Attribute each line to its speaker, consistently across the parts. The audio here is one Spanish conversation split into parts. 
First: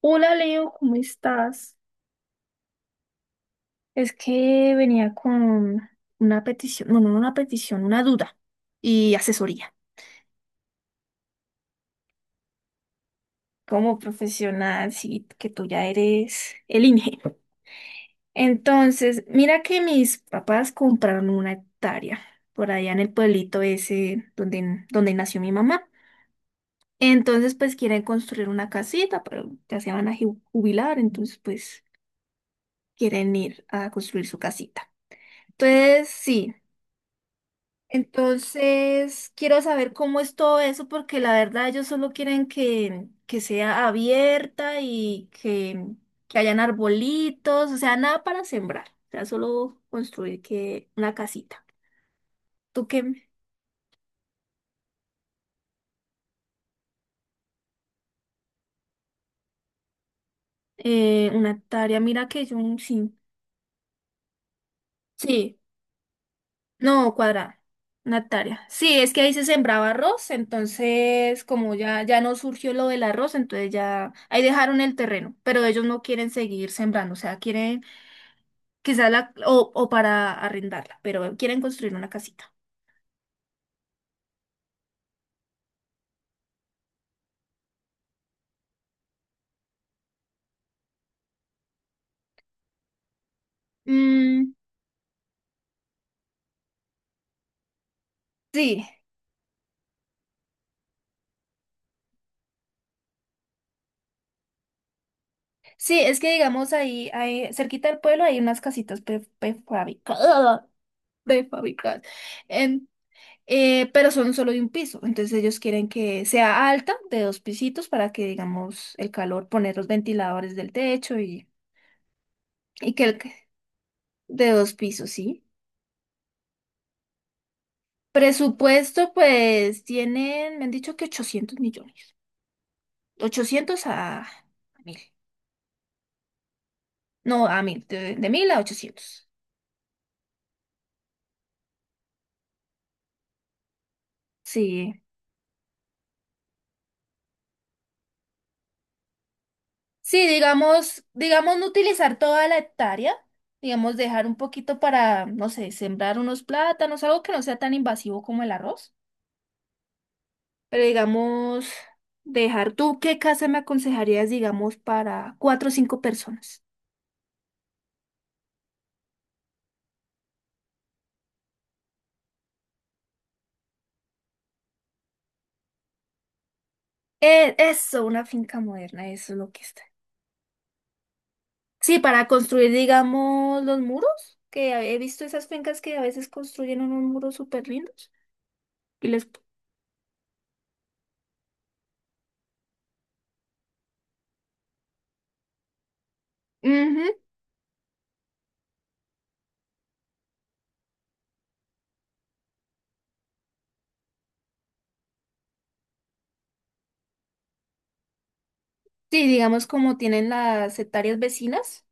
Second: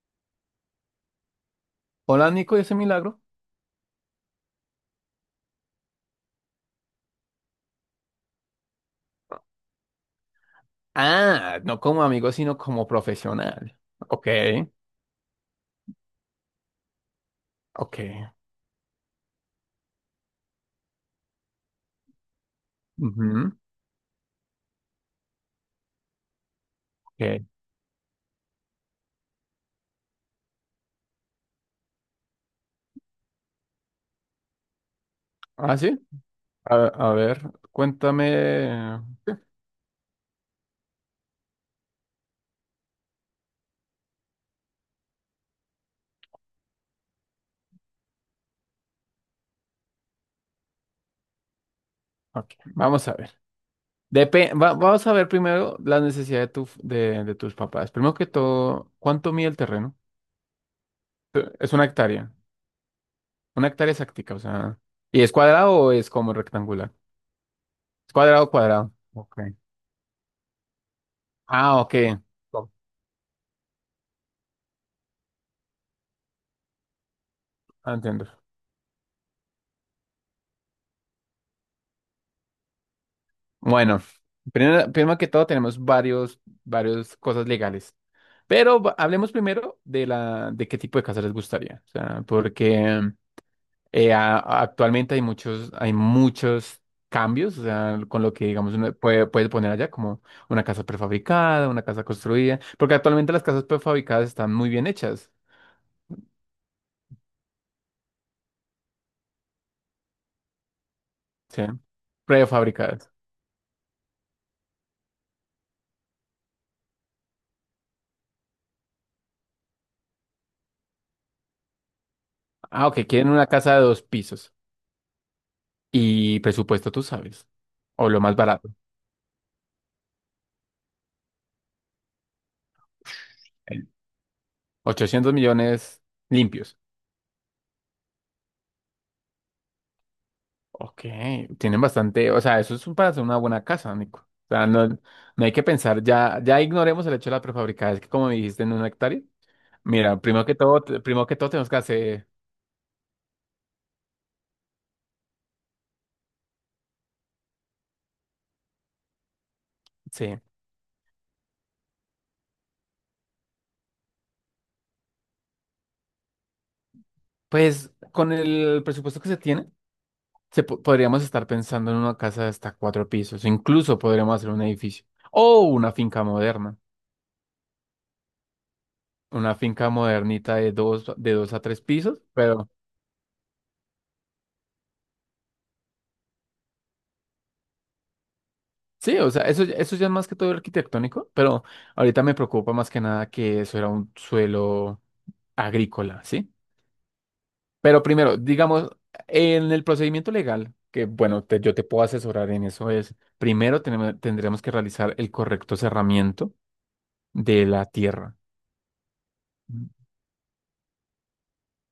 Speaker 1: Hola Leo, ¿cómo estás?
Speaker 2: Hola Nico, ¿y ese milagro?
Speaker 1: Es que venía con una petición, no, no una petición, una duda y asesoría.
Speaker 2: Ah, no como amigo, sino como profesional.
Speaker 1: Como
Speaker 2: Ok,
Speaker 1: profesional, sí, que tú ya eres el INGE.
Speaker 2: ok.
Speaker 1: Entonces, mira que mis papás compraron una hectárea por allá en el
Speaker 2: Ujú,
Speaker 1: pueblito ese donde nació mi mamá.
Speaker 2: ok.
Speaker 1: Entonces, pues quieren construir una casita, pero ya se van a jubilar, entonces pues quieren ir a construir su casita.
Speaker 2: Ah, sí.
Speaker 1: Entonces, sí.
Speaker 2: A, a ver, cuéntame.
Speaker 1: Entonces, quiero saber cómo es todo eso, porque la verdad ellos solo quieren que sea abierta y que hayan arbolitos, o sea, nada para sembrar, o sea, solo construir que una casita.
Speaker 2: Ok,
Speaker 1: ¿Tú
Speaker 2: vamos a
Speaker 1: qué?
Speaker 2: ver. Vamos a ver primero la necesidad de, tu, de tus papás. Primero que todo, ¿cuánto mide el terreno?
Speaker 1: Una
Speaker 2: Es una
Speaker 1: hectárea, mira
Speaker 2: hectárea.
Speaker 1: que yo sí.
Speaker 2: Una hectárea exacta, o sea. ¿Y es
Speaker 1: Sí,
Speaker 2: cuadrado o es como rectangular?
Speaker 1: no, cuadrada,
Speaker 2: Es
Speaker 1: una
Speaker 2: cuadrado,
Speaker 1: hectárea.
Speaker 2: cuadrado.
Speaker 1: Sí, es que ahí
Speaker 2: Ok.
Speaker 1: se sembraba arroz, entonces como
Speaker 2: Ah, ok.
Speaker 1: ya no
Speaker 2: Oh,
Speaker 1: surgió lo del arroz, entonces ya ahí dejaron el terreno, pero ellos no quieren seguir sembrando, o sea, quieren.
Speaker 2: ah, entiendo.
Speaker 1: Quizá o para arrendarla, pero quieren construir una casita.
Speaker 2: Bueno, primero, primero que todo tenemos varios cosas legales, pero hablemos primero de la, de qué tipo de casa les gustaría, o sea, porque
Speaker 1: Mm,
Speaker 2: actualmente hay muchos cambios, o sea, con lo que digamos
Speaker 1: sí,
Speaker 2: uno puede, puede poner allá como una casa prefabricada, una casa construida, porque actualmente las casas prefabricadas están muy bien hechas,
Speaker 1: sí, es que digamos ahí cerquita del pueblo hay unas casitas prefabricadas,
Speaker 2: ¿sí?
Speaker 1: prefabricadas, em,
Speaker 2: Prefabricadas.
Speaker 1: pero son solo de un piso, entonces ellos quieren que sea alta, de dos pisitos, para que digamos el calor, poner los ventiladores del techo y,
Speaker 2: Ah,
Speaker 1: y
Speaker 2: ok, quieren una casa de dos
Speaker 1: de
Speaker 2: pisos
Speaker 1: dos pisos, ¿sí?
Speaker 2: y presupuesto tú sabes, o lo más barato.
Speaker 1: Presupuesto, pues tienen, me han dicho que 800 millones, 800 a 1.000.
Speaker 2: 800 millones limpios.
Speaker 1: No, a 1.000, de mil a 800.
Speaker 2: Ok, tienen bastante, o sea, para hacer una buena casa, Nico. O sea, no,
Speaker 1: Sí.
Speaker 2: no hay que pensar, ya, ya ignoremos el hecho de la prefabricada, es que como dijiste en una hectárea, mira,
Speaker 1: Sí,
Speaker 2: primero que todo,
Speaker 1: digamos,
Speaker 2: primero que todo
Speaker 1: digamos no
Speaker 2: tenemos que
Speaker 1: utilizar
Speaker 2: hacer,
Speaker 1: toda la hectárea, digamos dejar un poquito para, no sé, sembrar unos plátanos, algo que no sea tan invasivo como el arroz.
Speaker 2: sí,
Speaker 1: Pero digamos, dejar, ¿tú qué casa me aconsejarías, digamos, para cuatro o cinco personas?
Speaker 2: pues con el presupuesto que se tiene, podríamos estar pensando en una casa de hasta cuatro pisos, incluso podríamos hacer un edificio o una finca moderna,
Speaker 1: Eso, una finca moderna, eso es lo
Speaker 2: una
Speaker 1: que está.
Speaker 2: finca modernita de dos a tres
Speaker 1: Sí,
Speaker 2: pisos.
Speaker 1: para
Speaker 2: Pero
Speaker 1: construir, digamos, los muros, que he visto esas fincas que a veces construyen unos muros súper lindos. Y
Speaker 2: sí,
Speaker 1: les.
Speaker 2: o sea, eso ya es más que todo arquitectónico, pero ahorita me preocupa más que nada que eso era un suelo agrícola, ¿sí?
Speaker 1: Ujú.
Speaker 2: Pero primero, digamos, en el procedimiento legal, que bueno, yo te puedo asesorar en eso, es primero tendremos que realizar el correcto cerramiento de la tierra.
Speaker 1: Sí, digamos
Speaker 2: Mm.
Speaker 1: como tienen las hectáreas vecinas,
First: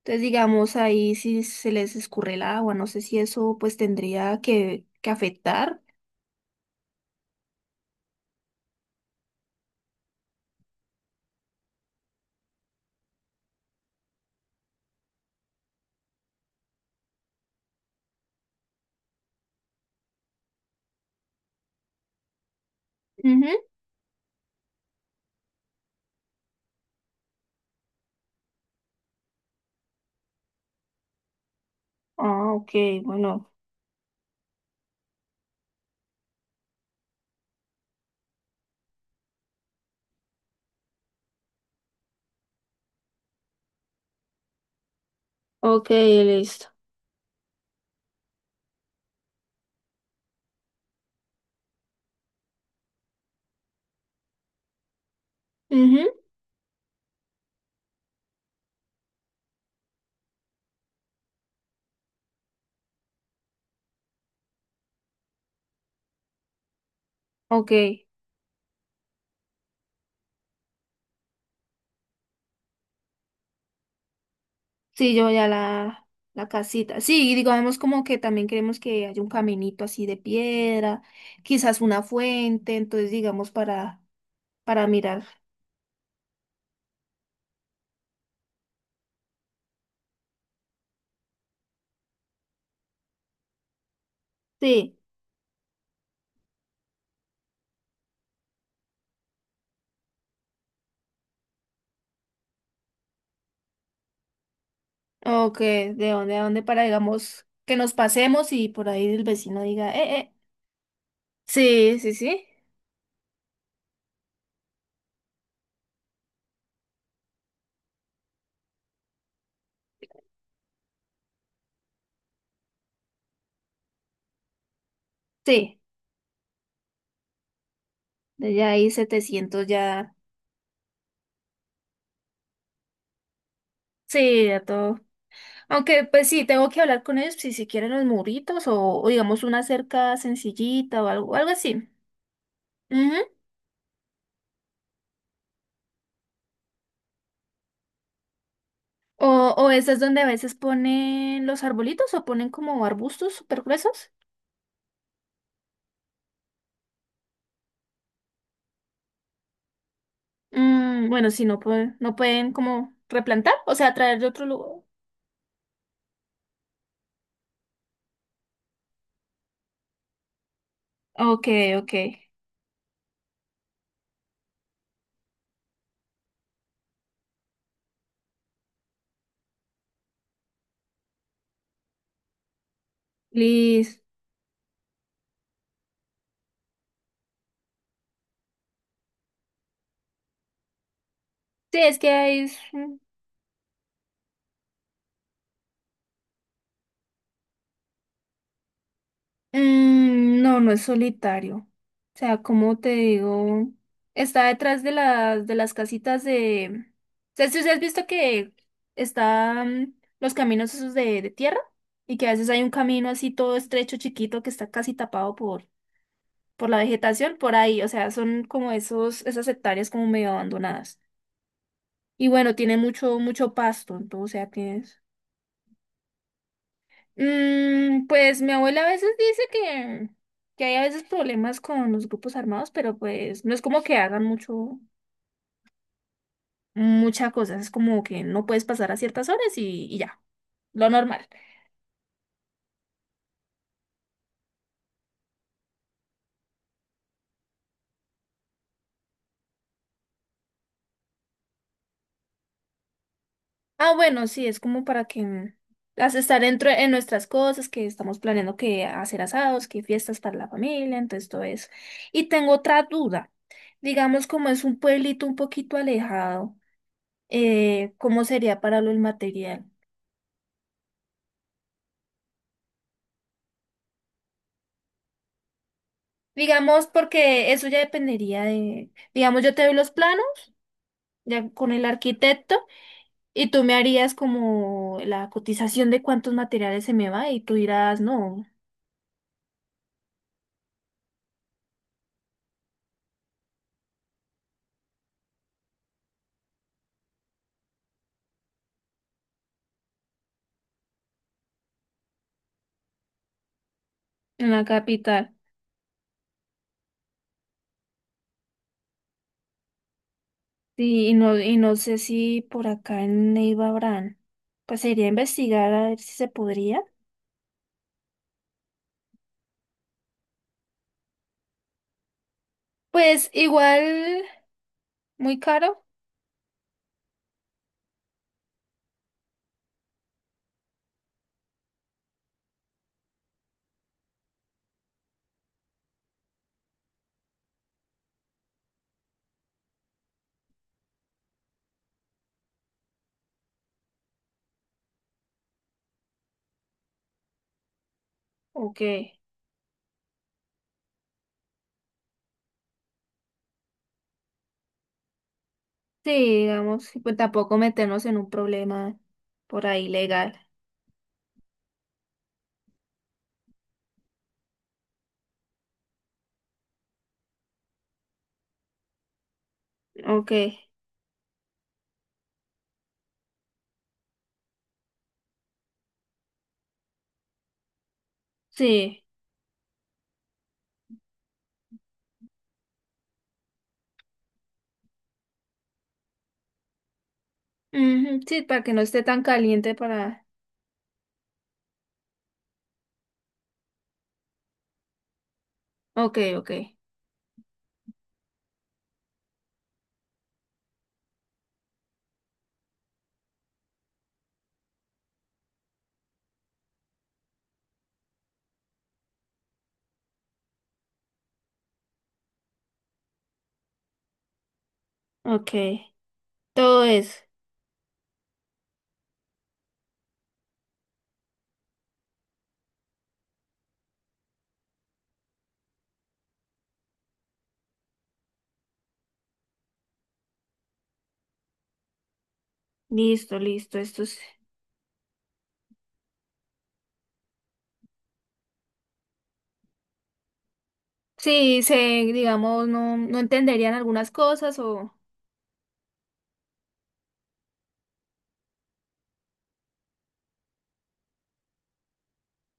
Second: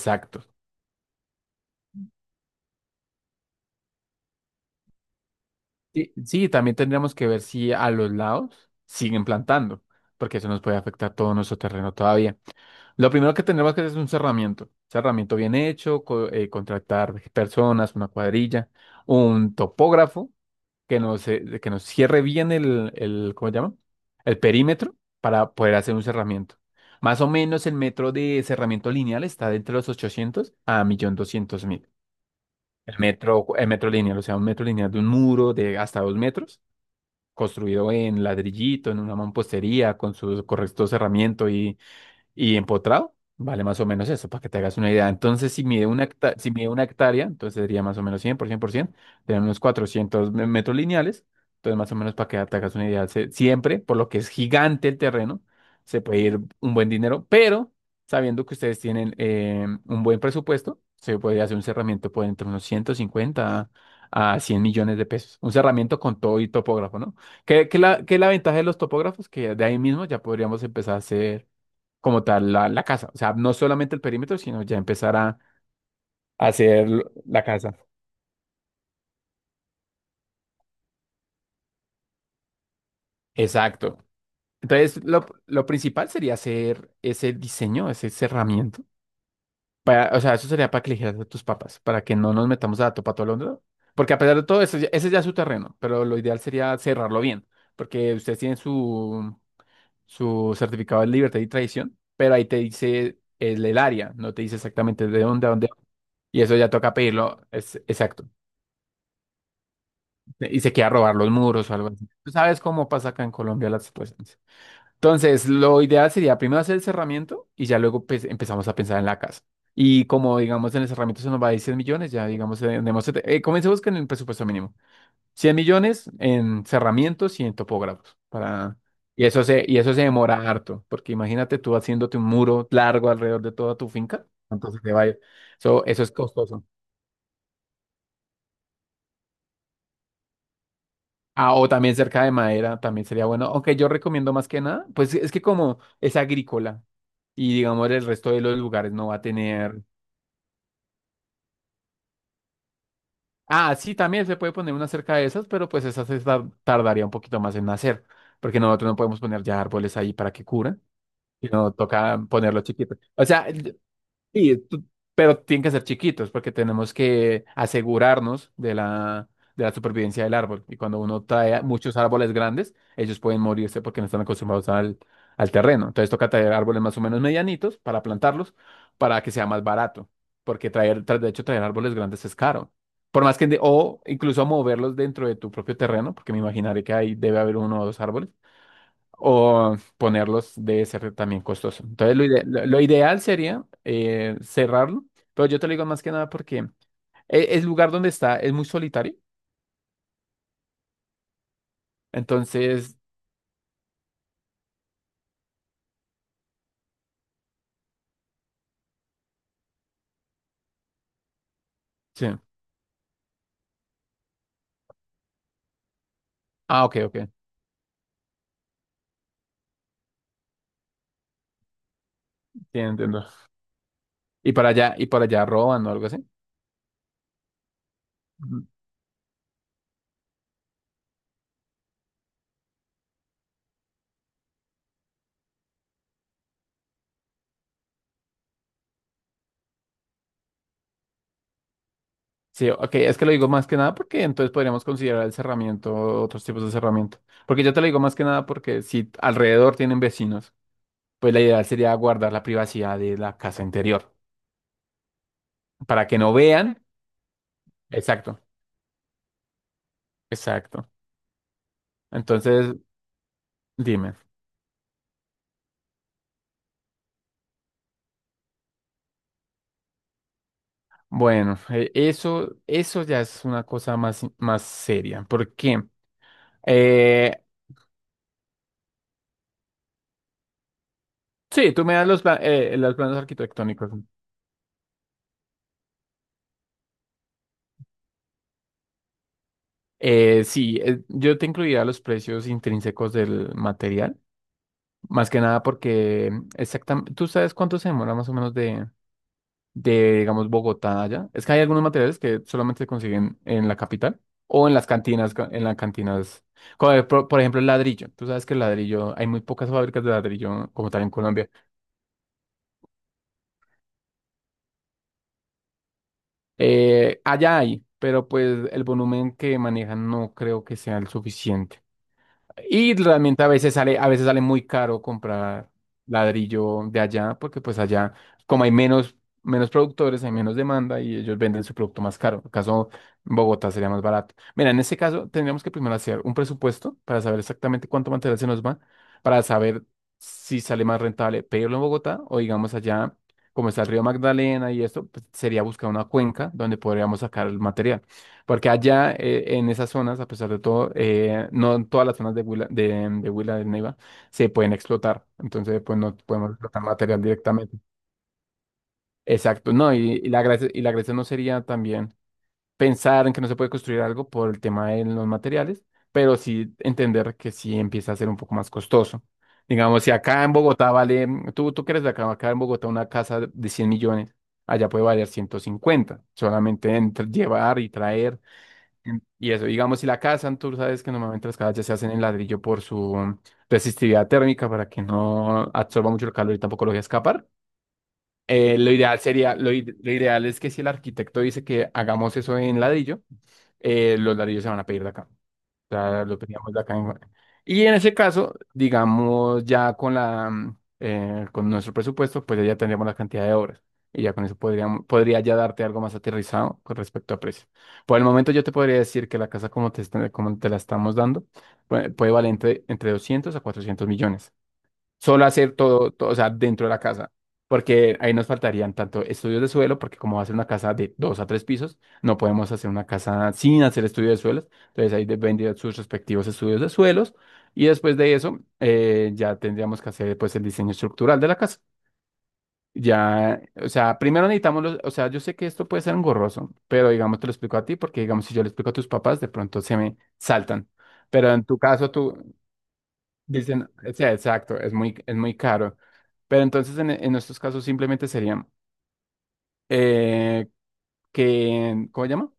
Speaker 1: entonces digamos ahí si se les escurre el agua, no sé si eso pues tendría que afectar.
Speaker 2: Sí, sí, también tendríamos que ver si a los lados siguen plantando, porque eso nos puede afectar todo nuestro terreno todavía. Lo primero que tenemos que hacer es un cerramiento. Cerramiento bien hecho, contratar personas, una cuadrilla, un topógrafo que nos cierre bien el,
Speaker 1: Ujú.
Speaker 2: ¿cómo se llama? El perímetro para poder hacer un cerramiento. Más o menos el metro de cerramiento lineal está de entre los 800 a 1.200.000.
Speaker 1: Ah, ok, bueno,
Speaker 2: El metro lineal, o sea, un metro lineal de un muro de hasta dos metros, construido en ladrillito, en una mampostería, con su correcto cerramiento y empotrado vale más o menos eso, para que te hagas una idea. Entonces, si mide
Speaker 1: ok,
Speaker 2: una hectárea, si
Speaker 1: listo.
Speaker 2: mide una hectárea, entonces sería más o menos 100 por 100 por 100, serían unos 400 metros lineales. Entonces, más o menos para que te hagas una idea, siempre, por lo que es gigante el terreno, se
Speaker 1: Ujú.
Speaker 2: puede ir un buen dinero, pero sabiendo que ustedes tienen un buen presupuesto, se podría hacer un cerramiento por entre unos 150 a 100 millones de pesos. Un cerramiento con todo y topógrafo, ¿no? ¿Qué,
Speaker 1: Ok,
Speaker 2: qué la, qué es la ventaja de los topógrafos? Que de ahí mismo ya podríamos empezar a hacer como tal la, la casa. O sea, no solamente el perímetro, sino ya
Speaker 1: sí,
Speaker 2: empezar
Speaker 1: yo ya la
Speaker 2: a hacer
Speaker 1: casita. Sí, y
Speaker 2: la casa.
Speaker 1: digamos como que también queremos que haya un caminito así de piedra, quizás una fuente, entonces digamos
Speaker 2: Exacto.
Speaker 1: para
Speaker 2: Entonces,
Speaker 1: mirar.
Speaker 2: lo principal sería hacer ese diseño, ese cerramiento. Para, o sea, eso sería para que eligieras a tus papás, para que no nos metamos a topa todo Londres, ¿no? Porque a pesar de todo, eso,
Speaker 1: Sí.
Speaker 2: ese ya es su terreno, pero lo ideal sería cerrarlo bien, porque ustedes tienen su, su certificado de libertad y tradición, pero ahí te dice el área, no te dice exactamente de dónde, a
Speaker 1: Ok,
Speaker 2: dónde.
Speaker 1: de dónde a
Speaker 2: Y eso
Speaker 1: dónde
Speaker 2: ya
Speaker 1: para,
Speaker 2: toca pedirlo.
Speaker 1: digamos, que
Speaker 2: Es,
Speaker 1: nos
Speaker 2: exacto.
Speaker 1: pasemos y por ahí el vecino diga.
Speaker 2: Y se quiera robar los muros o algo
Speaker 1: Sí,
Speaker 2: así.
Speaker 1: sí,
Speaker 2: Tú
Speaker 1: sí.
Speaker 2: sabes cómo pasa acá en Colombia las situaciones. Entonces, lo ideal sería primero hacer el cerramiento y ya luego pues, empezamos a pensar en la casa. Y como digamos en el cerramiento se nos va a ir 100 millones, ya digamos, tenemos, comencemos con el presupuesto mínimo. cien
Speaker 1: Sí,
Speaker 2: millones en cerramientos y en topógrafos.
Speaker 1: de ya
Speaker 2: Para...
Speaker 1: ahí 700
Speaker 2: Y eso se
Speaker 1: ya.
Speaker 2: demora harto, porque imagínate tú haciéndote un muro largo alrededor de toda tu finca.
Speaker 1: Sí, ya
Speaker 2: Entonces te
Speaker 1: todo.
Speaker 2: va a ir- eso
Speaker 1: Aunque,
Speaker 2: es
Speaker 1: pues sí,
Speaker 2: costoso.
Speaker 1: tengo que hablar con ellos si quieren los muritos o digamos una cerca sencillita o algo
Speaker 2: Ah, o
Speaker 1: así.
Speaker 2: también cerca de madera, también
Speaker 1: Ujú.
Speaker 2: sería bueno. Aunque yo recomiendo más que nada, pues es que como es agrícola y digamos el resto de los lugares no va a
Speaker 1: O, o
Speaker 2: tener.
Speaker 1: esas donde a veces ponen los arbolitos o ponen como arbustos súper
Speaker 2: Ah, sí,
Speaker 1: gruesos.
Speaker 2: también se puede poner una cerca de esas, pero pues esas tardaría un poquito más en nacer, porque nosotros no podemos poner ya árboles ahí para que curan,
Speaker 1: Bueno, si no,
Speaker 2: sino
Speaker 1: no
Speaker 2: toca
Speaker 1: pueden
Speaker 2: ponerlos
Speaker 1: como
Speaker 2: chiquitos. O sea,
Speaker 1: replantar, o sea, traer de otro
Speaker 2: sí,
Speaker 1: lugar.
Speaker 2: tú- pero tienen que ser chiquitos porque tenemos que asegurarnos de la supervivencia del árbol. Y cuando uno
Speaker 1: Ok,
Speaker 2: trae
Speaker 1: ok.
Speaker 2: muchos árboles grandes, ellos pueden morirse porque no están acostumbrados al, al terreno. Entonces toca traer árboles más o menos medianitos para plantarlos para que sea más barato. Porque traer, de hecho, traer árboles grandes es caro. Por más que,
Speaker 1: Listo.
Speaker 2: o incluso moverlos dentro de tu propio terreno, porque me imaginaré que ahí debe haber uno o dos árboles, o ponerlos debe ser también
Speaker 1: Sí,
Speaker 2: costoso.
Speaker 1: es
Speaker 2: Entonces,
Speaker 1: que es.
Speaker 2: lo ideal sería cerrarlo, pero yo te lo digo más que nada porque el, lugar donde está es muy solitario.
Speaker 1: Mm, no no es solitario. O sea, como te
Speaker 2: Entonces,
Speaker 1: digo, está detrás de las casitas de. O sea, si has visto que están los caminos esos de tierra y
Speaker 2: sí.
Speaker 1: que a veces hay un camino así todo estrecho, chiquito, que está casi tapado por la
Speaker 2: Ah, ok, ok.
Speaker 1: vegetación, por ahí. O sea, son como esos, esas hectáreas como medio abandonadas. Y bueno,
Speaker 2: Sí,
Speaker 1: tiene mucho,
Speaker 2: entiendo.
Speaker 1: mucho pasto, entonces, o sea, tienes.
Speaker 2: Y para allá roban o algo así.
Speaker 1: Pues mi
Speaker 2: Ujú.
Speaker 1: abuela a veces dice que hay a veces problemas con los grupos armados, pero pues no es como que hagan mucho, mucha cosa, es como que no puedes pasar a ciertas horas y ya, lo normal.
Speaker 2: Sí, ok, es que lo digo más que nada porque entonces podríamos considerar el cerramiento, otros tipos de cerramiento. Porque yo te lo digo más que nada porque si alrededor tienen vecinos, pues la idea sería guardar la privacidad de la casa
Speaker 1: Ah,
Speaker 2: interior
Speaker 1: bueno, sí, es como para que
Speaker 2: para que no
Speaker 1: estar dentro
Speaker 2: vean.
Speaker 1: en nuestras cosas, que estamos
Speaker 2: Exacto,
Speaker 1: planeando que hacer asados, que fiestas para la
Speaker 2: exacto.
Speaker 1: familia, entonces todo eso. Y tengo
Speaker 2: Entonces,
Speaker 1: otra duda,
Speaker 2: dime.
Speaker 1: digamos como es un pueblito un poquito alejado, ¿cómo sería para lo del material?
Speaker 2: Bueno, eso, eso ya es una cosa más, más seria. ¿Por qué?
Speaker 1: Digamos,
Speaker 2: Eh,
Speaker 1: porque eso ya dependería de, digamos, yo te doy los planos, ya con
Speaker 2: sí,
Speaker 1: el
Speaker 2: tú me das los,
Speaker 1: arquitecto,
Speaker 2: los planos
Speaker 1: y tú me
Speaker 2: arquitectónicos.
Speaker 1: harías como la cotización de cuántos materiales se me va, y tú dirás, no,
Speaker 2: Sí, yo te incluiría los precios intrínsecos del material. Más que nada porque exactamente, ¿tú sabes cuánto se demora más o menos de, digamos, Bogotá allá? Es que hay algunos materiales que solamente se consiguen en la capital
Speaker 1: en la
Speaker 2: o en las
Speaker 1: capital.
Speaker 2: cantinas, en las cantinas. Como, por ejemplo, el ladrillo. Tú sabes que el ladrillo, hay muy pocas fábricas de ladrillo como tal
Speaker 1: Sí,
Speaker 2: en
Speaker 1: y no,
Speaker 2: Colombia.
Speaker 1: y no sé si por acá en Neiva habrán. Pues sería investigar a ver si se podría.
Speaker 2: Allá hay, pero pues el volumen que manejan no creo que sea el suficiente. Y
Speaker 1: Pues
Speaker 2: realmente a
Speaker 1: igual,
Speaker 2: veces sale muy caro
Speaker 1: muy
Speaker 2: comprar
Speaker 1: caro,
Speaker 2: ladrillo de allá, porque pues allá, como hay menos, menos productores, hay menos demanda y ellos venden su producto más caro. En el caso en Bogotá sería más barato. Mira, en ese caso tendríamos que primero hacer un presupuesto para saber exactamente cuánto material se nos va, para saber si sale más rentable pedirlo en Bogotá o digamos allá, como está el río Magdalena y esto, pues, sería buscar una cuenca donde podríamos sacar el material. Porque
Speaker 1: ¿o
Speaker 2: allá
Speaker 1: qué?
Speaker 2: en esas zonas, a pesar de todo, no en todas las zonas de Huila del Neiva se pueden explotar. Entonces, pues
Speaker 1: Sí,
Speaker 2: no podemos explotar
Speaker 1: digamos, pues
Speaker 2: material
Speaker 1: tampoco
Speaker 2: directamente.
Speaker 1: meternos en un problema por
Speaker 2: Exacto,
Speaker 1: ahí
Speaker 2: no,
Speaker 1: legal.
Speaker 2: y la gracia no sería también pensar en que no se puede construir algo por el tema de los materiales, pero sí entender que sí empieza a ser un poco más costoso. Digamos, si
Speaker 1: Ok,
Speaker 2: acá en Bogotá vale, tú que eres de acá, acá en Bogotá una casa de 100 millones, allá puede valer 150 millones solamente entre llevar y traer.
Speaker 1: sí.
Speaker 2: Y eso, digamos, si la cazan, tú sabes que normalmente las casas ya se hacen en ladrillo por su mm, resistividad térmica para que no absorba mucho el calor y tampoco lo deje escapar.
Speaker 1: Ujú. Sí, para que no
Speaker 2: Lo
Speaker 1: esté
Speaker 2: ideal
Speaker 1: tan
Speaker 2: sería,
Speaker 1: caliente
Speaker 2: lo
Speaker 1: para.
Speaker 2: ideal es que si el arquitecto dice que hagamos eso en ladrillo, los ladrillos se van a pedir de acá,
Speaker 1: Ok,
Speaker 2: sea, lo
Speaker 1: ok,
Speaker 2: teníamos acá en- Y en ese caso, digamos, ya con la, mm, con nuestro presupuesto, pues ya tendríamos la cantidad de horas. Y ya con eso podríamos, podría ya darte algo más aterrizado con respecto a precio. Por el momento yo te podría decir que la casa como te, como te la estamos dando puede, puede valer entre, entre 200 a 400 millones, solo
Speaker 1: ok.
Speaker 2: hacer todo, todo, o sea,
Speaker 1: Todo
Speaker 2: dentro de la
Speaker 1: eso.
Speaker 2: casa, porque ahí nos faltarían tanto estudios de suelo, porque como va a ser una casa de dos a tres pisos, no podemos hacer una casa sin hacer estudios de suelos, entonces ahí vendrían sus respectivos estudios de suelos, y después de eso ya tendríamos que hacer pues el diseño estructural de la casa.
Speaker 1: Listo,
Speaker 2: Ya,
Speaker 1: listo.
Speaker 2: o sea, primero necesitamos los, o sea, yo sé que esto puede ser engorroso, pero digamos te lo explico a ti, porque digamos si yo le explico a tus papás, de pronto se me saltan. Pero
Speaker 1: Sí,
Speaker 2: en tu caso, tú,
Speaker 1: digamos, no, no entenderían
Speaker 2: dicen,
Speaker 1: algunas
Speaker 2: o sea,
Speaker 1: cosas
Speaker 2: exacto, es
Speaker 1: o.
Speaker 2: muy, es muy caro. Pero entonces en estos casos simplemente serían eh, que, ¿cómo se llama?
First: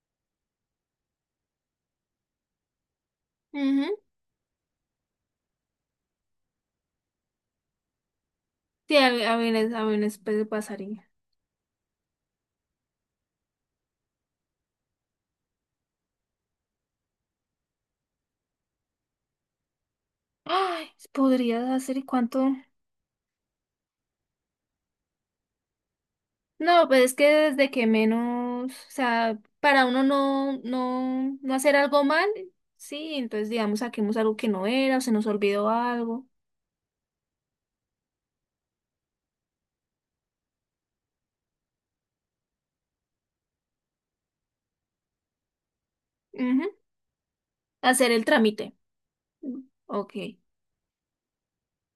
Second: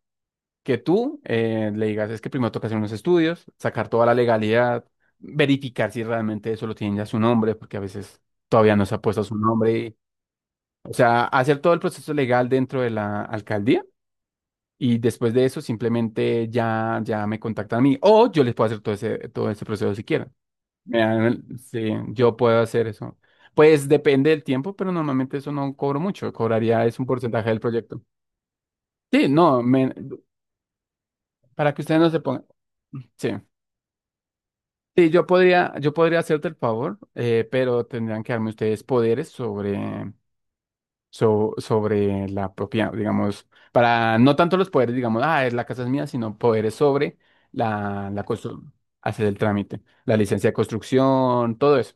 Speaker 2: Que tú le digas, es que primero toca hacer unos estudios, sacar
Speaker 1: Ujú.
Speaker 2: toda la legalidad, verificar si realmente eso lo tienen ya su nombre, porque a veces todavía no se
Speaker 1: Sí,
Speaker 2: ha puesto
Speaker 1: a,
Speaker 2: su
Speaker 1: a veces,
Speaker 2: nombre.
Speaker 1: a veces pues,
Speaker 2: O
Speaker 1: pasaría.
Speaker 2: sea, hacer todo el proceso legal dentro de la alcaldía y después de eso simplemente ya me contactan a mí o yo les puedo hacer todo ese proceso si quieren.
Speaker 1: Ay,
Speaker 2: Mira,
Speaker 1: podrías
Speaker 2: sí,
Speaker 1: hacer
Speaker 2: yo
Speaker 1: cuánto.
Speaker 2: puedo hacer eso. Pues depende del tiempo, pero normalmente eso no cobro mucho. Cobraría
Speaker 1: No,
Speaker 2: es
Speaker 1: pues
Speaker 2: un
Speaker 1: es que
Speaker 2: porcentaje del
Speaker 1: desde que
Speaker 2: proyecto.
Speaker 1: menos, o
Speaker 2: Sí,
Speaker 1: sea,
Speaker 2: no,
Speaker 1: para uno no, no, no
Speaker 2: para
Speaker 1: hacer
Speaker 2: que ustedes
Speaker 1: algo
Speaker 2: no se
Speaker 1: mal,
Speaker 2: pongan.
Speaker 1: sí,
Speaker 2: Sí.
Speaker 1: entonces digamos saquemos algo que no era o
Speaker 2: Sí,
Speaker 1: se nos
Speaker 2: yo
Speaker 1: olvidó
Speaker 2: podría, yo podría
Speaker 1: algo.
Speaker 2: hacerte el favor, pero tendrían que darme ustedes poderes sobre sobre la propia, digamos, para no tanto los poderes, digamos, es la casa es mía, sino
Speaker 1: Ujú.
Speaker 2: poderes sobre la,
Speaker 1: Hacer el
Speaker 2: la
Speaker 1: trámite.
Speaker 2: hacer el
Speaker 1: Mm.
Speaker 2: trámite,
Speaker 1: Ok.
Speaker 2: la licencia de construcción, todo eso.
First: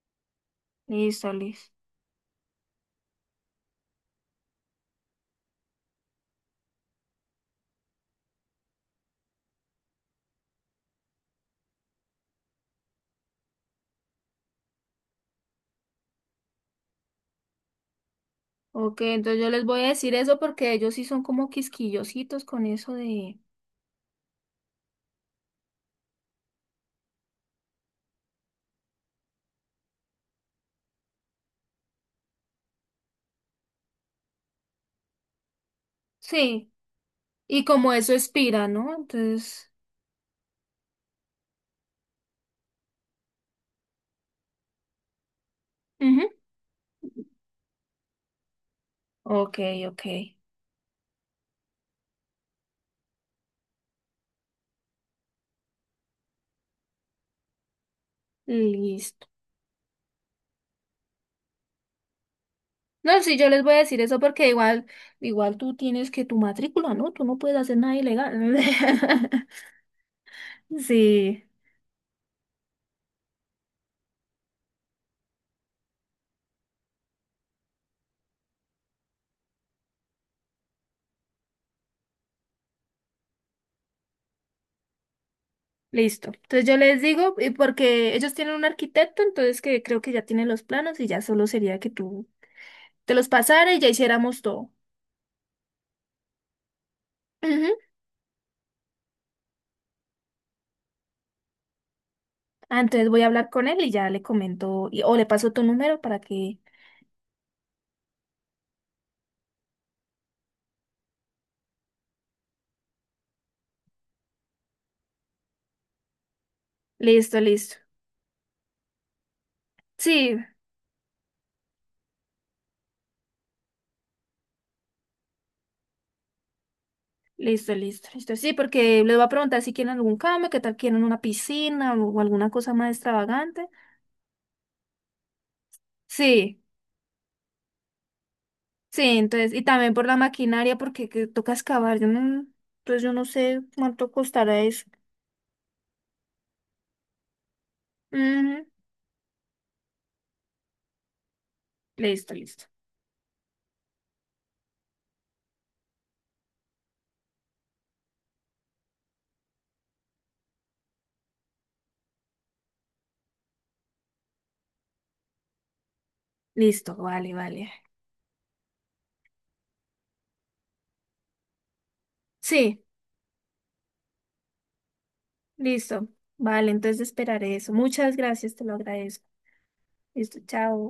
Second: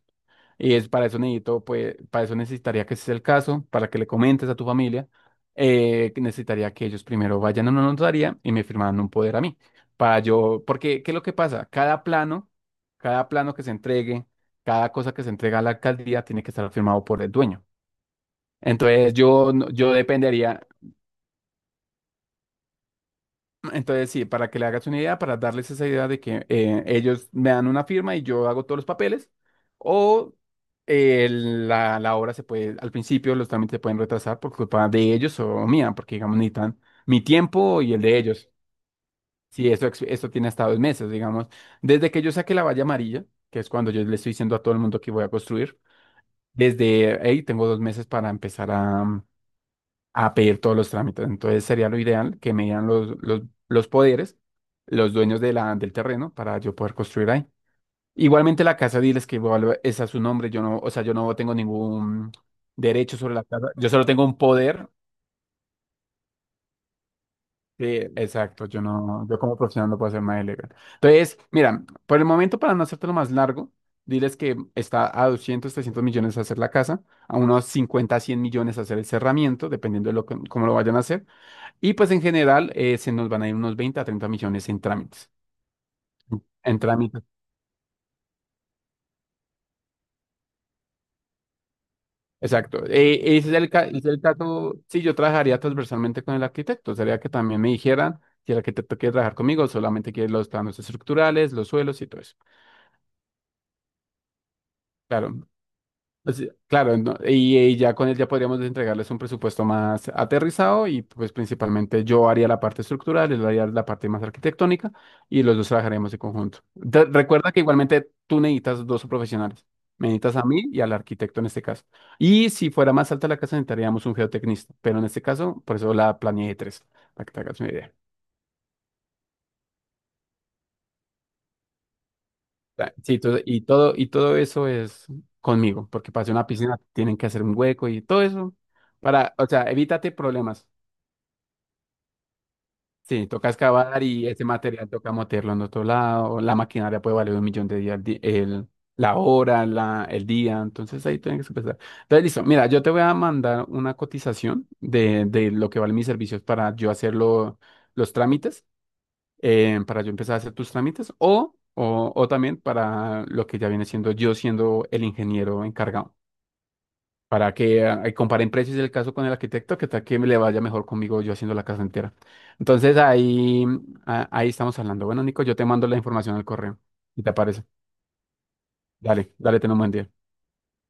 Speaker 2: Y es para eso
Speaker 1: Listo,
Speaker 2: necesito,
Speaker 1: listo.
Speaker 2: pues, para eso necesitaría que ese es el caso, para que le comentes a tu familia, que necesitaría que ellos primero vayan a una notaría y me firmaran un poder a mí. Para yo, porque, ¿qué es lo que pasa? Cada plano que se entregue, cada cosa que se entrega a la alcaldía tiene que estar firmado por el dueño.
Speaker 1: Ok,
Speaker 2: Entonces
Speaker 1: entonces yo
Speaker 2: yo,
Speaker 1: les
Speaker 2: no-
Speaker 1: voy a
Speaker 2: yo
Speaker 1: decir eso
Speaker 2: dependería,
Speaker 1: porque ellos sí son como quisquillositos con eso de.
Speaker 2: entonces sí, para que le hagas una idea, para darles esa idea de que ellos me dan una firma y yo hago todos los papeles, o la obra se puede, al principio los trámites se pueden retrasar por culpa de ellos o mía, porque digamos
Speaker 1: Sí,
Speaker 2: necesitan mi
Speaker 1: y
Speaker 2: tiempo
Speaker 1: como
Speaker 2: y el
Speaker 1: eso
Speaker 2: de ellos.
Speaker 1: expira, ¿no?
Speaker 2: Sí,
Speaker 1: Entonces.
Speaker 2: esto tiene hasta 2 meses, digamos, desde que yo saque la valla amarilla, que es cuando yo le estoy diciendo a todo el mundo que voy a construir,
Speaker 1: Ujú.
Speaker 2: desde ahí tengo 2 meses para empezar a,
Speaker 1: Ok, ok.
Speaker 2: a pedir todos los trámites. Entonces sería lo ideal que me dieran los poderes, los dueños de del terreno para yo poder construir ahí. Igualmente la casa,
Speaker 1: Listo.
Speaker 2: diles que igual es a su nombre, yo no, o sea, yo no tengo ningún derecho
Speaker 1: No,
Speaker 2: sobre
Speaker 1: sí,
Speaker 2: la
Speaker 1: yo les
Speaker 2: casa,
Speaker 1: voy a
Speaker 2: yo
Speaker 1: decir
Speaker 2: solo
Speaker 1: eso
Speaker 2: tengo un
Speaker 1: porque igual,
Speaker 2: poder.
Speaker 1: igual tú tienes que tu matrícula, ¿no? Tú no puedes hacer
Speaker 2: Sí,
Speaker 1: nada ilegal.
Speaker 2: exacto, yo no, yo como profesional no puedo hacer nada ilegal. Entonces,
Speaker 1: Sí,
Speaker 2: mira, por el momento para no hacértelo más largo, diles que está a 200 300 millones hacer la casa, a unos 50, 100 millones hacer el cerramiento, dependiendo de lo que, cómo lo vayan a hacer. Y pues en general se nos van a ir unos 20 a 30 millones en trámites.
Speaker 1: listo. Entonces yo
Speaker 2: En
Speaker 1: les
Speaker 2: trámites.
Speaker 1: digo, y porque ellos tienen un arquitecto, entonces que creo que ya tienen los planos y ya solo sería que tú
Speaker 2: Exacto.
Speaker 1: te
Speaker 2: Eh,
Speaker 1: los
Speaker 2: ese es el,
Speaker 1: pasara y
Speaker 2: ca-
Speaker 1: ya
Speaker 2: ese es el
Speaker 1: hiciéramos todo.
Speaker 2: caso. Sí, yo trabajaría transversalmente con el arquitecto. Sería que también me
Speaker 1: Ujú.
Speaker 2: dijeran si el arquitecto quiere trabajar conmigo, solamente quiere los planos estructurales, los suelos y todo eso.
Speaker 1: Ah, entonces voy a hablar con él y ya le comento, o le
Speaker 2: Claro.
Speaker 1: paso tu número para
Speaker 2: O sea,
Speaker 1: que.
Speaker 2: claro, y ya con él ya podríamos entregarles un presupuesto más aterrizado y pues principalmente yo haría la parte estructural, él haría la parte más arquitectónica y los dos trabajaremos en conjunto.
Speaker 1: Listo,
Speaker 2: Recuerda que
Speaker 1: listo.
Speaker 2: igualmente tú necesitas dos profesionales, me necesitas
Speaker 1: Sí,
Speaker 2: a mí y al arquitecto en este caso. Y si fuera más alta la casa necesitaríamos un geotecnista, pero en este caso por eso la planeé de tres, para que te hagas una
Speaker 1: listo,
Speaker 2: idea.
Speaker 1: listo, listo. Sí, porque les voy a preguntar si quieren algún cambio, qué tal quieren una piscina o alguna cosa más
Speaker 2: Sí, todo- y
Speaker 1: extravagante.
Speaker 2: todo, y todo eso es conmigo, porque para hacer una
Speaker 1: Sí,
Speaker 2: piscina tienen que hacer un hueco y todo eso.
Speaker 1: sí,
Speaker 2: Para, o
Speaker 1: entonces, y
Speaker 2: sea,
Speaker 1: también por
Speaker 2: evítate
Speaker 1: la
Speaker 2: problemas.
Speaker 1: maquinaria, porque que toca excavar, yo no, entonces yo no
Speaker 2: Sí, toca
Speaker 1: sé
Speaker 2: excavar
Speaker 1: cuánto
Speaker 2: y ese
Speaker 1: costará eso.
Speaker 2: material toca meterlo en otro lado. La maquinaria puede valer un millón de días,
Speaker 1: Ujú.
Speaker 2: el, la hora, la, el día. Entonces ahí tienen que empezar. Entonces,
Speaker 1: Listo,
Speaker 2: listo.
Speaker 1: listo.
Speaker 2: Mira, yo te voy a mandar una cotización de lo que valen mis servicios para yo hacer los trámites, para yo empezar a hacer tus trámites o también para lo que ya viene siendo yo siendo el ingeniero encargado
Speaker 1: Listo, vale,
Speaker 2: para
Speaker 1: vale.
Speaker 2: que comparen precios el caso con el arquitecto, que tal que me le vaya mejor conmigo yo haciendo la casa entera.
Speaker 1: Sí,
Speaker 2: Entonces ahí, ahí estamos hablando. Bueno, Nico, yo te mando la
Speaker 1: listo.
Speaker 2: información al
Speaker 1: Vale,
Speaker 2: correo.
Speaker 1: entonces
Speaker 2: ¿Y te
Speaker 1: esperaré
Speaker 2: aparece?
Speaker 1: eso. Muchas gracias, te lo agradezco.
Speaker 2: Dale, dale, ten un buen día.
Speaker 1: Listo, chao.